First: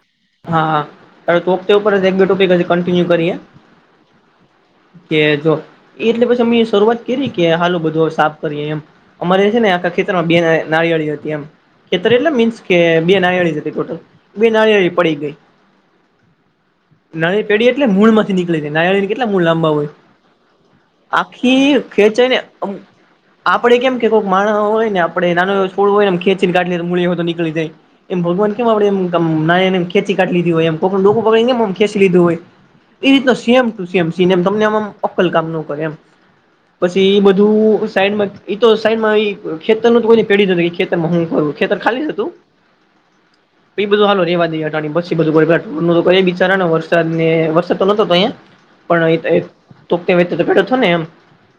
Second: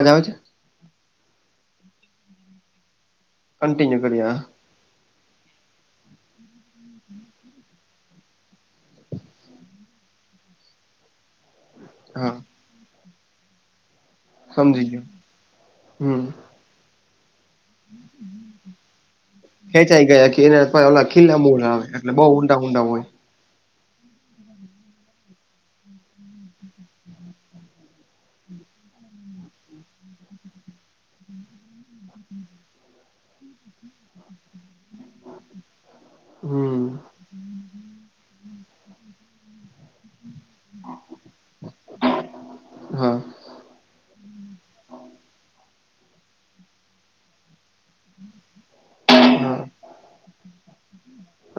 અવાજ આવે છે? હા હા હવે તોકતે ઉપર જ એક બે ટોપિક જ કન્ટિન્યુ કરીએ. કંટીન્યુ કરીએ હા કે જો એટલે પછી મેં શરૂઆત કરી કે હાલો બધું હવે સાફ કરીએ એમ. અમારે છે ને આખા ખેતરમાં બે ના નારિયળી હતી એમ. ખેતર એટલે હા મીન્સ કે બે નારિયળી જ હતી ટોટલ બે સમજી નારિયળી ગયો હમ હ નાળ પેઢી એટલે મૂળ માંથી નીકળી જાય નાયળીને કેટલા મૂળ લાંબા હોય ખેંચાઈ ગયા કે એના ઓલા ખીલા મૂળ આખી આવે ખે એટલે બહુ છે ને ઊંડા ઊંડા હોય આપડે કેમ કે કોઈક માણ હોય ને આપણે નાનું છોડું હોય ને ખેંચીને ગાઢ લ મૂી હોય તો નીકળી જાય એમ ભગવાન કેમ આપડે એમ ને ખેચી કાઢ લીધી હોય એમ લોકોમ ખેચી લીધું હોય એવી રીત સેમ ટ સમ સ તમને આ અક્કલ કામ ન કરે એમ હમ પછી બધું સાઈડમાં એતો સાઈડમાં ખેતર ન તો કોઈને પેઢું ખેતરમાં હ ખેતર ખાલી જ હતું હા એ બધું હાલો રેવા દઈટાણીી બચાર વરસાદ ને વરસાદ તો પણ પો હા થ ને એમ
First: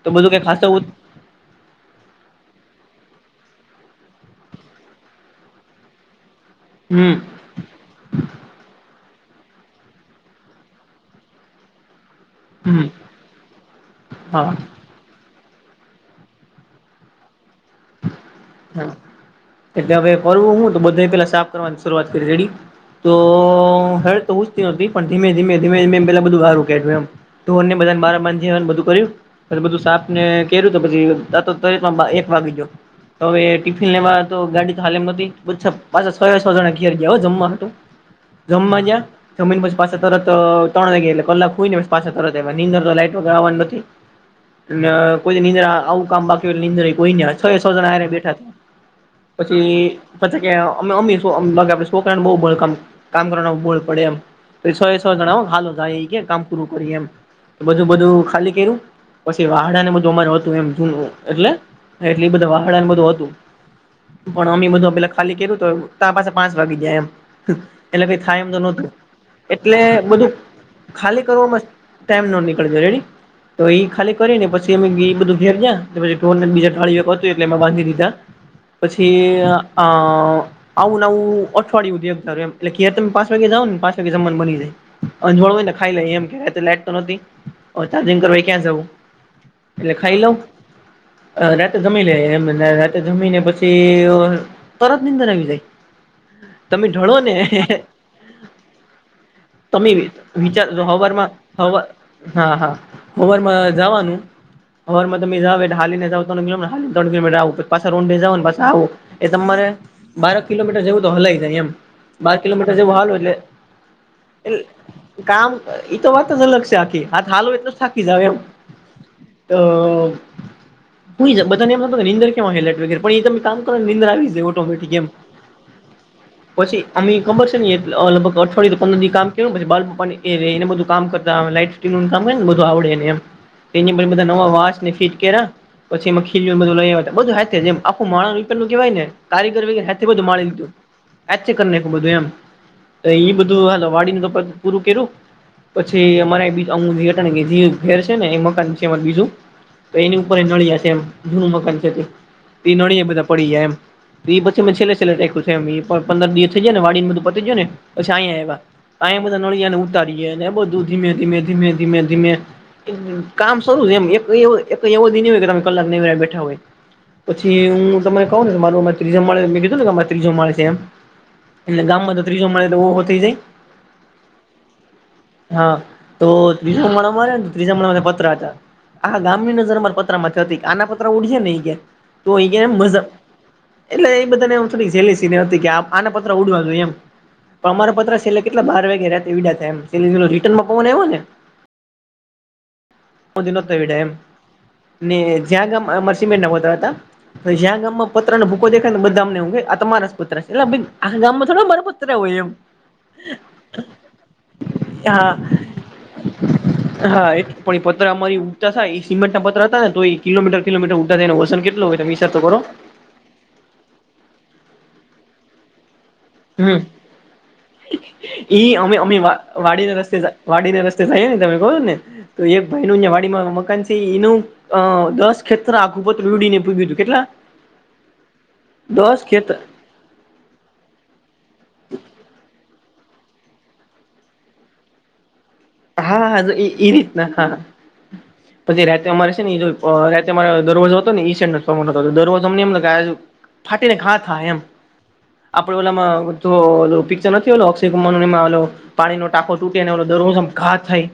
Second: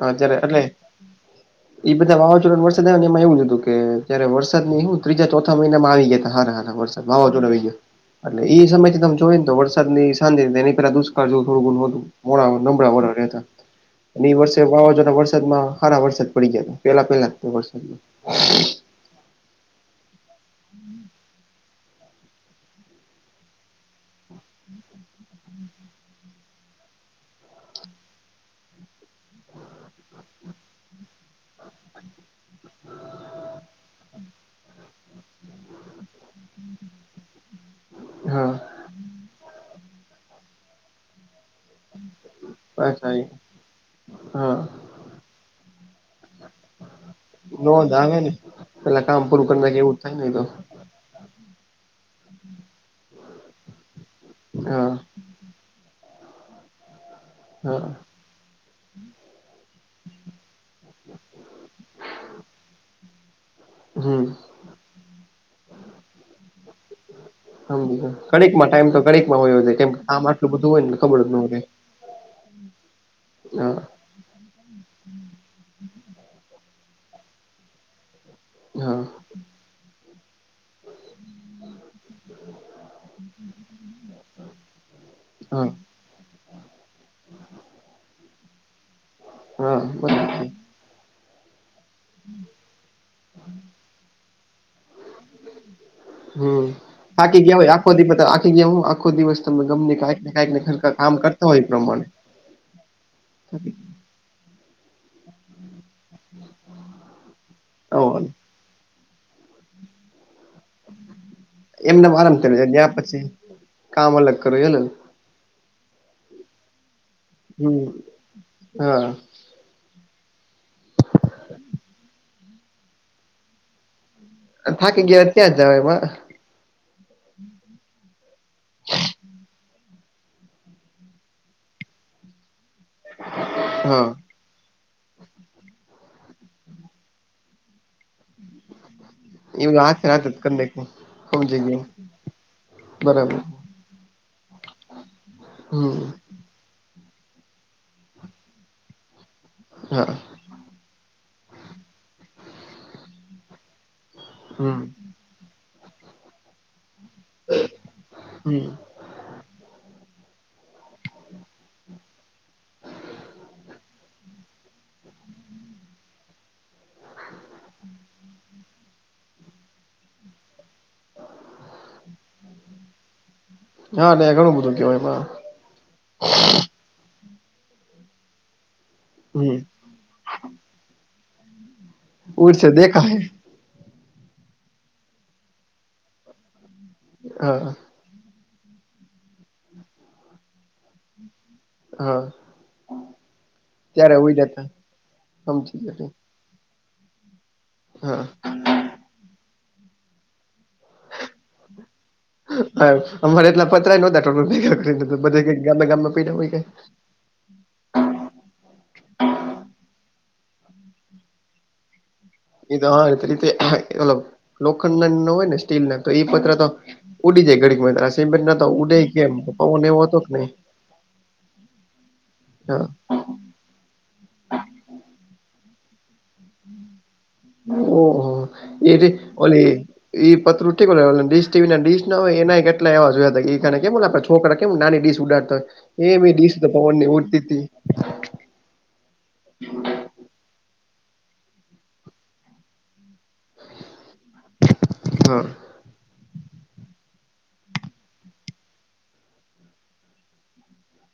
તો બધું અત્યારે ક એટલે ખાસ એ બધા વાવાઝોડા વરસાદ આવ એમાં એવું હતું કે જ્યારે વરસાદ ની હું ત્રીજા ચોથા મહિના માં આવી ગયા હતા હાર વરસાદ હમ વાવા જોડ ગાય એટલે એ સમય તમે જોઈ ને તો વરસાદ ની સાંજે એની પેલા દુ થોડું ઘ મોડા હમ નબળા વળ રહેતા એ હા વર્ષે વાવાઝોડા વર્ષ વરસાદમાં સાર વરસાદ પડી ગયા પેલા પેલા વરસાદમાં એટલે હવે કરવું હું તો બધા પેલા સાપ કરવાની શરૂઆત કરી છેેડી તો હર તો હું જતી નથીતી પણ ધીમે ધીમે ધીમે ધમે એ પેલા બધું સારું કેું એમ ધોરને બધાને બાર બાંધવાને બધું કર્યું અ બધું સાપ ને કે્યું તો પછી આ ત એક વાગી જો તો હવે ટિફિન લેવા તો ગાડીાલીમ પાછા છો છો જણા ઘિર ગયા જમવા હતું હા જમવાજ્યા જમીન પછ પાછ તત તણ ગલા કલાક કોઈને પાછ તરનીંદર પાછા લાઈટ વગર આવવાનું નથી હા કોઈ નીંદ્ર આવું કામ બાકી હો નીંદર કોઈ છ એ સો નોંધ જણાને આવે ને બેઠા હતા પેલા કામ પૂરું કરી પછી નાખે એવું જ થાય પ ને તો અમે અમી શે છોકરાને બહુ બ કામ કામ કરવા બળ પડે એમ તો સો હા એ સો જણા હાલો જાય એ કે કામ પૂરું કરી એમ બધું હા બધું ખાલી કર્યું પછી વાહડા ને બધું અમાર હતું એમ જૂનું એટલે એટલે બધા વાહાડા ને બધું હતું. હમ પણ હ અમ્ી બધું પે ખાલી કેું તો ત પાસે પાંચ વાગી જાય એમ સમજી ગયો એટ. ય એમ તો ન ઘડીકમાં ટાઈમ ઘડીકમાં વયો જાય એટલે કેમ કે આમ બધું આટલું હોય ને ખબર ખાલી જ ન રહે કરસ્. ટાઈમ ન નીકળજો રેડી તો હા એ ખાલી કરીને પછી અમે બધું ઘેર જયા પછી ઢ બીજા. ગાળિ હતું એટલે મે બાંધી દીધા હા પછી આ. આવું ને આવું અઠવાડિયું દે એકાર એમ એટલે ખાર તમે પાચ વાગે જાવ ને પાચ વાગે જમવા બની જાય. અ હા જોડને ખાઈ લ એમ કે લાઈટ તો નથી ચાર્જિંગ કરવા ક્યાં જવું. હા એટલે બ. ખાઈ લઉં રાતે જમી લે એમ રાતે જમી ને પછી તરત નીંદર આવી જાય. હમ તમે ણો ને થાકી ગયા હોય આખો દિવસ થાકી ગયા હું આખો દિવસ તમે ગમને કાંઈક ને કાંઈક ને વિચાર કાંઈક કામ સવારમાં. કરતા હોય એ હવા પ્રમાણે હા હા હોવારમાં જવાનું. હોર તોમે જાવ હાનેાવ હા કિલો પાછ રો જ. આવું એ તમારે બાર કિલોમીટર જવું તો હલાય જાય એમ. એમને આરામ બાર થયો છે કિલોમીટર ત્યાં જેવું હાલો પછી એટલે કામ અલગ કરવ એટલે છેને. કામ એ તો વાત જ અલગ છે આખી હા હાલ હોય એટ તો હમ થાકી જાવ એમ. હા તો. કોઈ બધાનેમ નિંદર. ટ પણ ક કર કરવા નિંદ આવી. ઓટોમેટિક થાકી એમ ગયા ત્યાં જવા એમાં. પછી અમ ખબર છે ને લગભગ અઠવાડિયથી પંદર કામ કેું ને પ બાલપને એને બધું કામ કરતા લાઈટ. મને બધું હા આવડેનેધ નને ફટ કર. પછી એમાં ખીલ બધ લઈય બધું જેમ આખું માણું કેવાય ને. કારીગર એવું વ હાથે બધું હાથ જ મા કરી લીધું નાખ્યું હ સમજી ગયો કરીનેું બધું એમ. એ બરાબર બધું હાલ વાડીને તો પૂરું કર્યું હમ પછી અમારે બીજું. અમ ઘેર છે ને એ મકાન છે એ બીજું તો હા એની ઉપર નળિયા. જૂનું મકાન છે એ નળિયા બધા પડી જાય એમ પછી મે હમ છેલ્લે છેલ્લેખ. પંદર દિવસ થઈાય ને વાડી ને બધું પત જાય ને પછી અંયા એવા. હમ અ બધ નળી ને ઉતારીએ એને બધ ધીમે ધીમે ધીમે ધીમે ધીમે. કામ શું છે એમ એક એવો દ તમે લાક બેઠા હોય, પછી હું તને કહું ને મા ત્રીજો મળે મેં કીધું ને ગામમાં ત્રીજો મળે છે એમ, એ ગામમાં તો ત્રીજો મળે તોો થઈ જાય. હા ન ઘણું બધું કેવાયમાં. હા, તો ત્રીજારે ત્રીજા મ પત્ર હતા, આ ગામની હમ નજર અમા પ આના પત્ર ઉડી નેયા, તો અયા ઉડશે મ દેખાય એટલે એ બધાને થોડી સલેસી આને પત્ર ઉડવા જો એમ, પણ હા અમા પલે કેટલા બાર વાગ્યા રાતે વિડા થાયમ રિટર્માં આવ ને. હા હ ન વિડા એમ, ત્યારે ઉઈ જતા ને જ્યાં સમજી ગામ ગયા તા. અમારા જ્યાં ગામમાં હા પત્ર ને બધા ને એું આ તમારા પુત્ર છે એ આ ગામમાં થોડા મારા પુત્ર હોય. એમ હા અમારે એટલા પતરાય નતા ભગા હા બધ ગમે ગામમાં પડા હોય. હા એ પણ એ પત્ર અમારી ઉગતા થ સિમેન્ટ ના પત્ર હતા ને તો એ કિમીટર કિમીટ ઉઊડા થાય એ વસનટુંય તમેસર તો કરો. એ હા રીતેલબ લોખંડ નો હોય ને. તો એ પત્ર તો હમ ઉડી જાય ઘડી તો ઈ અમે ઉડે કેમ પવન એવો હતો કે નહી. થ ને તમે કો ને તો એક હા ભાઈ નં વાડીમાં મકાન છે, એનું દસ ખેતત્ર આખું પત્ર રીડીને પૂગ્યું હતું કેટલા? ઓહો એ રી દસ ખેત ઓલી ઈ પતરુંઠ ટીવી ના ડીશ ના હોય એના એટલે એવા જો હતા કેમ છોકરા કેમ નાની ડીશ ઉડાડતો. એમ હા હા દશ તો એ પવન ની રીતના ઉરતી હા હા થી. પછી રાતે અમારે શેને ઈ અ રાતે અમારો દરવાજો હતો નેઈ જે ને [unintelligible] દરવાજો અમને એમ લે ઢાંકી ને ઘા થા એમ હ આપડે ઓલામાં તો પિક્ચર નથી ઓલો અક્ષય કુમાર નો ઓલો પાણી નો ટાકો તૂટે ને ઓલો દરવાજો ધમ ઘા થાય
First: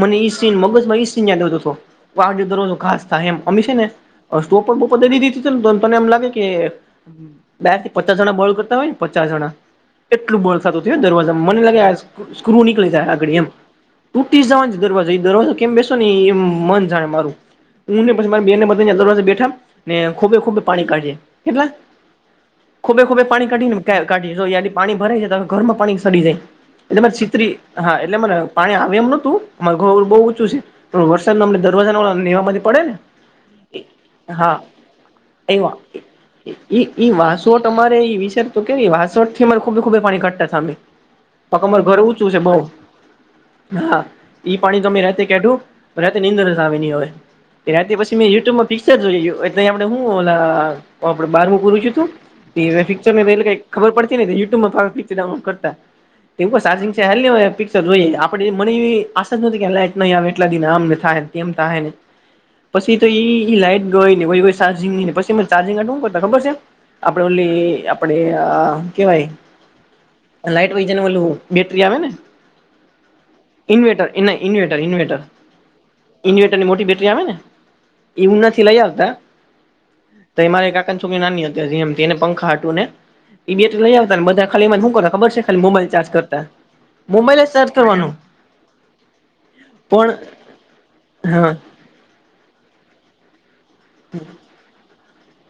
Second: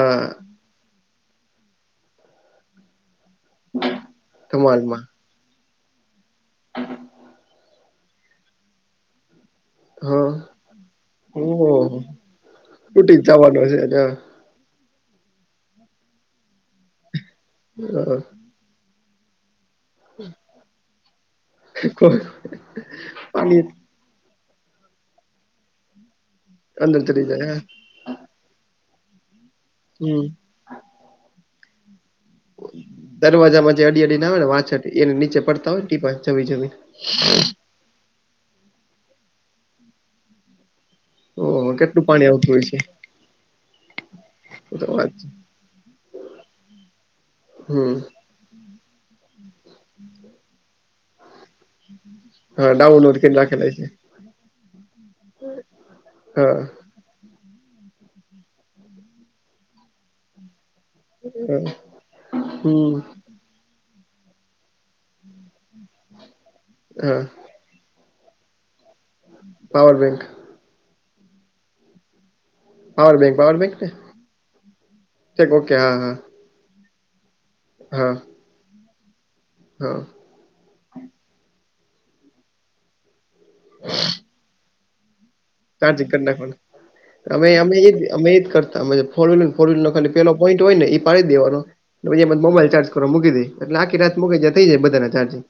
મને ઈ સીન મગજ માં ઈ સીન યાદ આવતો તો કે આે દરરોજો ઘા થાય એમ અમી છે ને સ્ટોપર બોપર ધમાલમાં દઈ દીધી ને તો તને એમ લાગે કે ડાયક પચાસ જણા બોલ કરતા હોય ને પચાસ જણા હા એટલું બળખાતું તું દરવાજામા મને ઓહો લાગતું તું આ સ્ક્રુ નીકળી જાય તૂટી આગળી એમ [unintelligible] [unintelligible] જવાનો દરવાજા એ દરવાજો કેમ બેસો ને એમ મારું મન જાણે હા, હું ને પછી મારી બેને બ [unintelligible] દરવાજે બેઠા ને ખોબે ખોબે પાણી કાઢીયે કેટલા હા. ખોબે ખોબે પાણી કાઢી ને કાઢીયે સો પાણી ભરાય જાય તો ઘરમાં પાણી ચડી જાય અંદર એટલે મારે ચડી જાય છતરી હા એટલે મને પાણી આવે એમ નતું મારુ ઘર બો હમ ઊંચું છે પણ વરસાદ મા અમને દરવાજા ના ઓલા નેવડા મા થી પડે ને દરવાજામાં જે અડી અડી ના આવે ને હા વાછટ એન નીચે પડતા એવા હોય ને ટીપા જમી જમી તમારે એ વિચાર તો કે વાસટ થી અરે ખોબે ખોબે પાણી કાતા તા અમે ઓહો [unintelligible] ઘર કેટલું પાણી ઊંચું છે આવતું બોઉ હોય હા ઈ એ તો પાણી અમે વાત રાતે છે કઢું રાતે નીદર જ આવે ની હવે યે રાતે હમ પછી મેં યુટ્યુબમાં પિક્ચર જોઈલુ એટલે અમને હુ ઓલા અ આપરે બારમૂ [unintelligible] ઈ હા પીચર ડાઉનલોડ કરીને રાખેલા છે ખબર પડતી નથી યોઉટુંબ પર પીચર ડઉનલોડ કરતા એવું હા ચારજિંગ છે હ પિક્ચર જોઈએ આપ મને એવી આશા જ નથી કે લાઈટ નહી આવે એટલા દિ આમ ને તેમ થા હે ને એમ હા. થા હે ને હમ પછી તો ઈ લાઈટ [unintelligible] ચારચિંગ પછી એમ ચારેચીગ માટે હુ કરતા ખબર છે હા આપરે ઓલી આપડે આ કેવાય, પાવર બેંક લાઈટ વય જન વલું બેટરી આવે ને. પાવર બેંક પર. ઇન્વેટર એ ના ઈન્વેટર ઇન્વેર્ટર, ઓકે હા હા ઈઇન્વેટર ની મોટી બેટરી આવે ને. હા ઈમના થી લઈ આવતા હા તો એરે એક કાકન છોકરી નાની હતી જેમ એને પંખા હટ્યું ને એ બેટરી લઈ આવતા બધા ખાલી હું ખબર છે ખાલી મોબાઈલ ચાર્જ ચાર્જિંગ કરી કરતા નાખવાનું મોબાઈલ જ અમે ચાર્જ એ જ કરવાનો અમે એજ કરતા ફોર વ્લર ફર્હીલ ન ખાલી પણ પેલો પોઈન્ટ હોય ને એ પાડી હા દેવાનું પછી મોબાઈલ ચાર્જ કરવા મકી દે એલે આખી રાત મૂકે એટલે થઈ જાય બધાના ચ્જિંગ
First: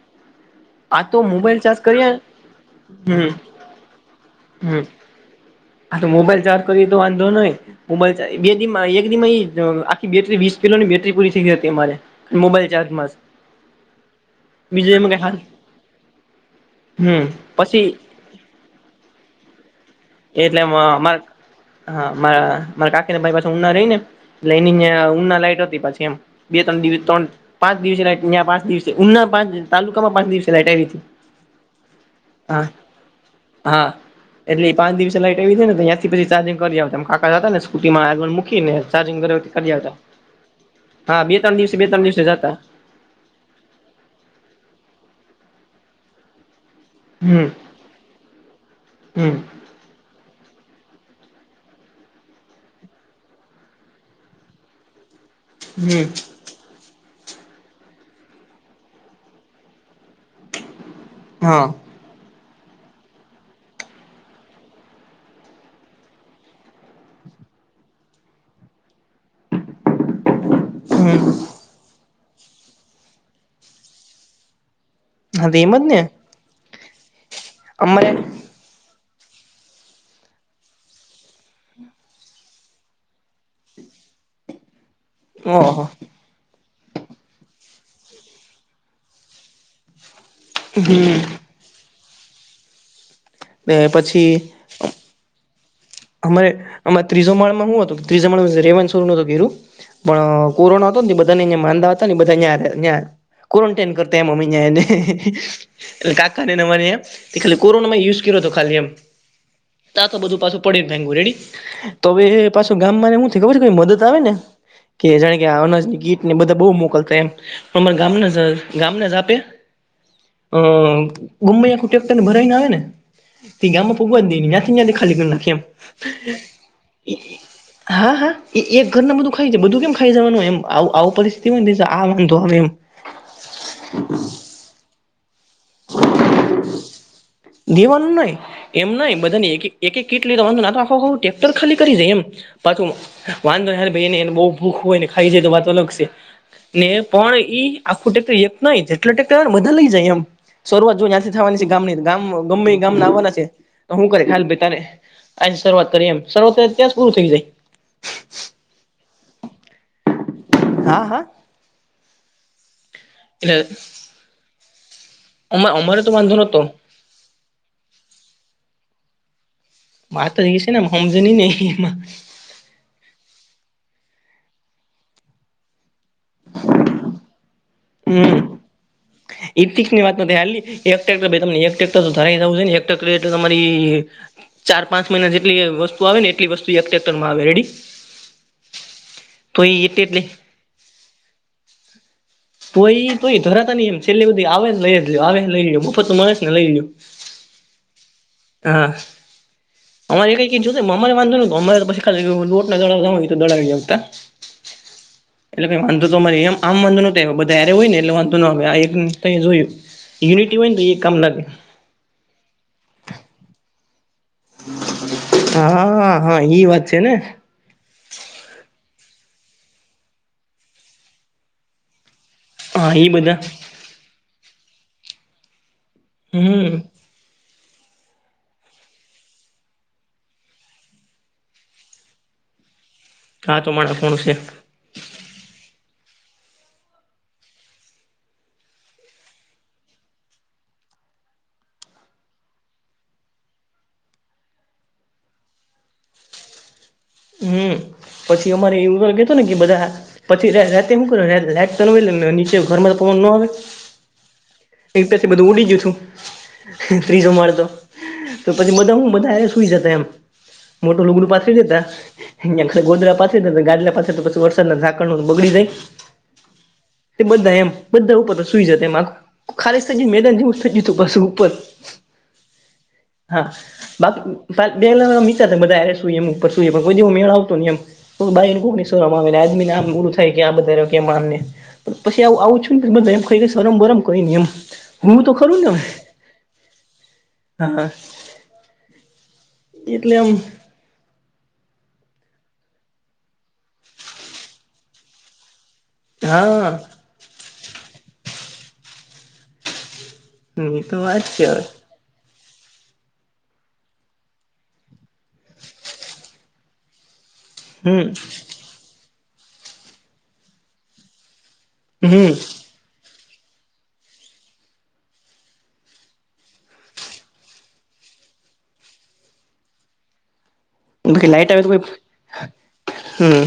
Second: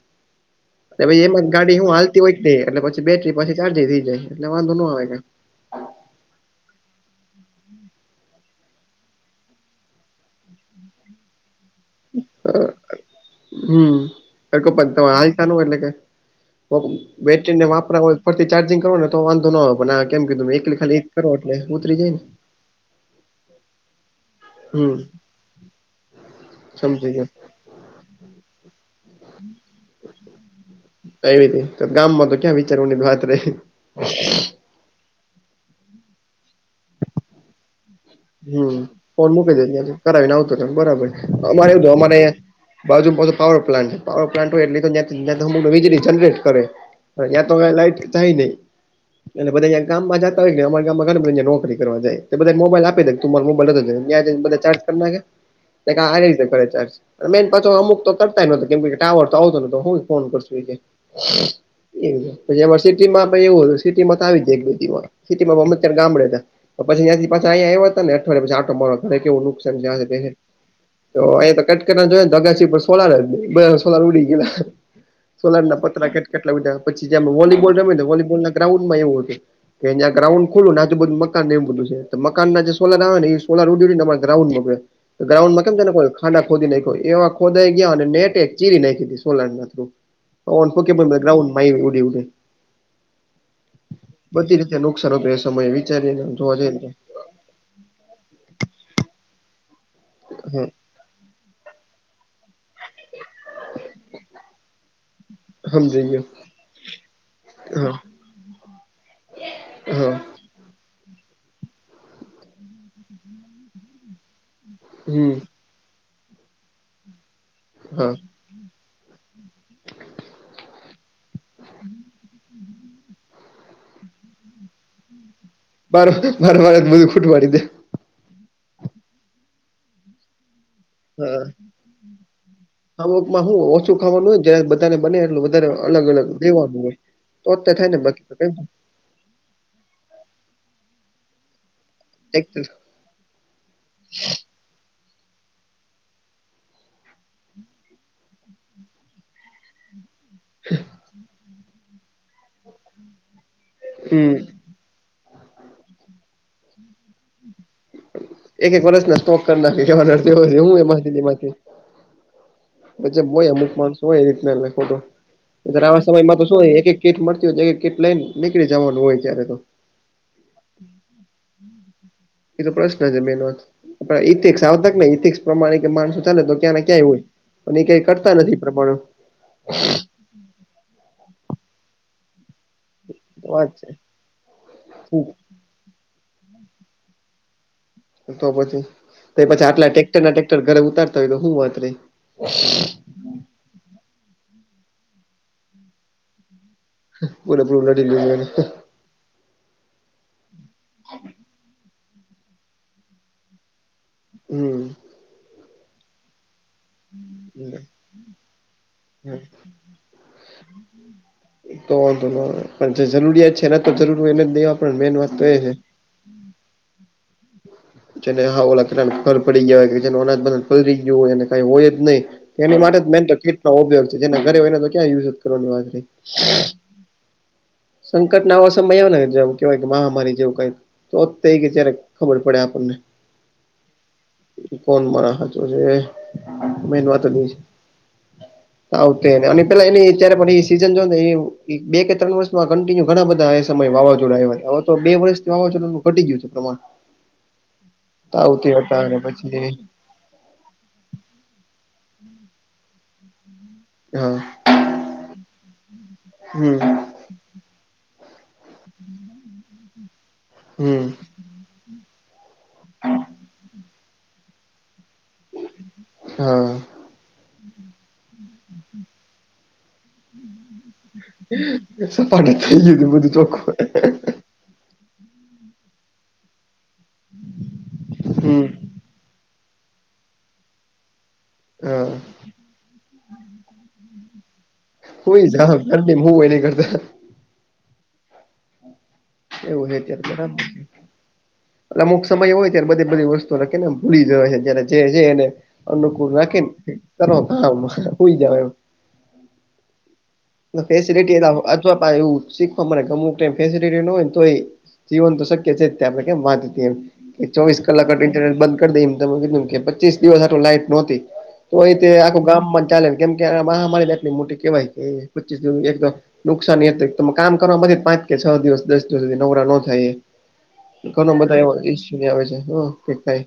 આ તો પછ એમાં જ મોબાઈલ ગાડી ચાર્જ હું કરીએ હાલતી હોય ન એટલે પછી હમ બેટરી પછી ચાર્જ થઈ જાય એટલે વાંધો ન કાંઈ. આ તો મોબાઈલ ચાર્જ કરીએ તો વાંધો નય મોબાઈલ બે દ એક દિ આખી બેટરી વીસ કિલોની બેટરી પૂરી થઈ ગઈ હતી અમારે અ, મોબાઈલ ચાર્જમાં જ બીજું એમાં કઈ હાલ એટ હમ બેટરીને પછી વાપરા ફર ચાર્જિંગ કરોને તો વાંધો ન હોય પન આ કેમ કીધું મેં એટલે મ એકલી ખાલી એક માર કરો એટલે ઉતરી જાય હારા ને મારા કાકીને ભાઈ પાછ ઊના રહી ને એટલે એની હમ ઉના લાઈટ હતી પાછી એમ બે ત્રણ સમજી ગયો દિવસ ત્રણ પાંચ દિવસે લાઈટ પાંચ દિવસે ઉના પાંચ તાલુકામાં પાંચ દિવસે લાઈટ આવી હતી કઈ રીતે તો ગામમાં તો ક્યાં હા વિચારવાની વાત રહી પાચ દિવસે લાઈટ આવી હતી ને ત્યાંથી પછ ચાર્જંગ જાવ ત કાકા હતા ને સ્કુટીમાં. હમ ફોન મૂકી દે તં કરાવીને આવતો ત બરાબર હા બે ત્રણ અમારે દિવસે એવું બે ત્રણ અમારે દિવસે જતા બાજુ પાવર પ્લાન્ટ પાવર પ્લાન્ટ હોય એટલે ત વીજળી જનરેટ કરે હમ ત્યાં તો ક લાઈટ થાય નહી હમ અને બધા ગામ માં જતા હોય કે અરા ગામ ઘ બધીને નોકરી કરવા જાય તો બધા મોબાઈલ આપ [unintelligible] મોબાઈલ [unintelligible] ચાર્જ હમ ના રી ચાર્જ મેન પાછો અમુક તો કરતા નોતો કેમ ટાવર તો આવતો નતો હું ફોન કરશું એજે હા એ પછી સિટી માં એવું હતું સિટીમાં તો આવી એક સિટીમાંમે અત્યારે ગામડે હતા તો પછી અહીંયાથી પાછા અહીયા આયવા ને અઠવાડયા પછી આટો મારવા ઘરે કેવું નુકસાન છે તો હમ અ તો કટ કરને જોય ને દગા સી સોલાર જ સોલાર ઉડી ગલા હા તો સોલાર એમ ના જ ને પત્ર કેટ કેટલા ઉડ્યા પછી જે વલીબોલ ગમે ને અમારે વોલીબોલ ગ્રાઉન્ડમાં એવું હત કેં ગ્રાઉન્ડ ખોલું આજુધુ મકાન એવું બધું છે મકાન ના જે સોલર આવે ને સોલર ઉ ગ્રાઉન્ડમાં ગ્રઉન્ડમાં કેમ ઓહ ને કો. ખાડા ખોદી નાખ એવા ખોદાઈ ગયા અને નેટ એક ચીરી નાયખી સોલર ના થ્રુ પો [unintelligible] હમ ગ્રઉન્ડમાં ઉડી ઉડે. ને પછી. [unintelligible] બે સમય એવી અમારે અમા ત્રીજો માળમાં હું હતો ત્રીજો માળ રેવાન સોર ન ગીરુ પણ કોરોના. બધાને માંદા હતા ને [unintelligible] ક્વોરન્ટાઈમ કરતા મમ્મીને. હા સમજી એટલે ગયો કાકા ને ખાલી કોરોના હા માં યુઝ કર્યો હતો ખાલી એમ. તા હા તો બધું પાછું. પડી ભાયગું રેડી તો હવે પાછું ગામમાં હું ખબર છે કે મદદ આવે ને. કે હમ જાણે કે અનાજની કીટ ને બધા બહુ મોકલતા એમ હા ગામ જ ગામને જ આપે. અ ગમ આંખું ટેક્ટરને ભરાવી ને આવે ને તે ગામમાં ફગવાઈ ને જ્યાંથી જ્યાંથી ખાલી કરી નાખી એમ. બરવાર બરવાર બધું ખૂટ પાડી દે. હા હા એ એક ઘર બધું ખાઈ છે બધું કેમ ખાઈ જવાનું એમ. આવું હા પરિસ્થિતિ હોય ને આ વાંધો આવે એમ અમુકમાં હું ઓછું ખાવાનું જ બને એટલું વધારે અલગ અલગ લેવાનું હોય. તો જ થાય ને દેવાનું બાકી નહી તો એમ ન બધાને એક એક એક કીટ લીધેવાનું તો આખો ખું ટેક્ટર ખાલી કરી જાય એમ. કઈ પાછું વાંધો ને ભ એને એ બહ ભૂખ હોય ને ખાઈ જાય તો વાત અલગ છે. ને પણ ઈ આખું ટેક્ટર એક નહી જેટલો ટેક્ટર આવેને બધા લઈ જાય એમ. શરૂઆત જો જ્યાંથી થવાની છે ગામની ગામ ગમે ગામ ના આવવાના છે. શું કરે હમ ખાલ ભાઈ તારે આજ શરૂઆત કરી એમ શરૂઆત ત્યાં પૂરું થઈ જાય. એક એક વર્ષના સ્ટોક કાઢી નાંખે એવુ હા એમાંથી હા તેંમાંથી. એતો હોય એટલે અમુક માણસો હોય એ રીત ફોટો અત્યાર આવા અમારે વાંધો સમયમાં તો શું નતો હોય એક એક. કેટ મળતી હોય કેટ લઈને નીકળી જવાનું હોય ત્યારે તો. મા તો ઈ છેન સમજેની નહી. એ તો પ્રશ્ન છે બેનો, એક એક સાર્થક ને પ્રમાણે માણસો ચાલે તો ક્યાંને ક્યાંય હોય પણ એ કઈ કરતા નથી પ્રમાણ. ઈકટીક ની વાત બે હાલી એકકર ત એક્ટર તોરા ને તો તમારી વાત છે ચાર પાંચ મહિના જેટલી વસ્ આવે ને એટલી વસ્તુ એકતર માં આવે રેડી. તો પછી તો પછી એ આટલા એટ ટટેક્ટર એટલે ના ટટેક્ટર ઘરે ઉતારતા હોય તો શું વાત રે. તો એ તો ઈ ધરાતા ન એમ છેલ્લી બધી આવે ન લઈ લો આવે ન લઈ લો મફત મળે ને લઈ લ્યો. ભોલે ભૂલના ડિલીઓને. હા, અમારે કઈ ક જો મામારી વાંધો નેરે તો પછી ખાલી લોટ દળાવ હોય તો દડાવ લે કા? હમ્મ. એટલે કઈ વાંધો તો અમાર એમ આમ વાંધો નોતો આયવો બધા હાયરે હોય ન એટલે વાંધ ન આવે આ એક તા જોયું યુનિટી હોય ને તો એ કામ લાગે. તોંધો પણ જે જરૂરિયાત છે એના તો જરૂર હોય એને જ દેવા પણ મેન વાત તો એ છે. હા હા એ વાત છે ને. જેને હા ઓ કેર પડી ગયા હોય કે જે અનાજ પ ગયો હોય કઈ હોય જ નહી. એની હા માટે જ ઈ મેન તો બધા કીટ નો ઉપયોગ છે જેના ઘરે હોય ને તો ક્યાં યુઝ જ કરવાની વાત હોય. હમ્મ. સંકટ ના આવો સમય આવે ને જે કેવાય કે મહામારી જેવું કઈક. તોત કે જ્યારે ખબર પડે આપણને. હા તો મારા ફોનશે. કોણ મારા હચો છે મેન વાતો નું આવતે અને પેલા એની અત્યારે પણ એ સીઝન જો ને બે કે ત્રણ વસ્ત કિન્યુ ઘણા બધા એ સમય વાવાઝોડા આવ્યા હતા હવે તો બે વર્ષથી વાવાઝોડાનું ઘટી ગયું છે પ્રમાણ. હમ્મ, પછી આવતી અમારે હતા ઉગર અને કેતો ને કે પછી બધા પછી રાતે શું કર લાઈટ બનવાઈ લ નીચે ઘરમાં તો પવન ન આવે. હા એક પછી બધું ઉડી ગયું હતું. હમ ત્રીજો મારતો તો પછી બધા હું બધા સુઈ જતા એમ હમ મોટું લુગડું પાથ ગોધરા પાસે જ ગાજરા પાસે પછી વરસાદ નાઝાંણ બગડી જાય. હા. તે બધા એમ બધા ઉપર તો સુઈ જતા એમ. ખાલી સજ મેદાન જેવું થજું હતું પાછું ઉપર, સપાટ થઈ ગયું તું બધું હા. ચોખ્ખું બાકી બેલા મીચા બધારે શું એમ ઉપર સૂઈ. બધી મેળ આવતું ને એમ તો બાઈને હમ કોક સરવામાં આવે આજમીને આમ ગુરું થાય કે આ બધારે કેમ આમને હા પછી આવું આવું છું ને એમ શરમ બરમ કઈને એમ હું તો ખરું ને. તેન કરતો. હાહા. એવું હે ત્યારે તે બરાબર. એટલે અમુક સમય હોય ત્યારે બધી બધી વસ્તુઓ લખેને ભૂલી જવા છે જ્યારે જે છે એને. અમુક રાખે ન હા કરાવત તોમ હોઈ જા એમ. એ તો વાત ફેસિલટી એ છે હવે અથવા એવું શીખવા ગમ ફેસિલટી ન હોય. તો એ જીવન તો શક્ય છે જ આપણે કેમ વાતમ કે ચોવીસ હમ કલાક ઇન્ટરનેટ બંધ કરી દઈને તમે કીધું કે પચીસ દિવસ આટ લાઈટ નોતી. તો એ હમ આખું ગામ ચાલેને કેમ કે મહામારી મોટી કેહેવાય પચીસ [inaudible] નુકસાન એટ કામ કરવામાંથી પાંચ કે છ દિવસ દસ દિવસ સુધી નવરા ન થાય એ. બાકી ઘણ લાઈટ બધા આવે તો કોઈ એ ઈસુ આવે છે હા ક હમ થાય.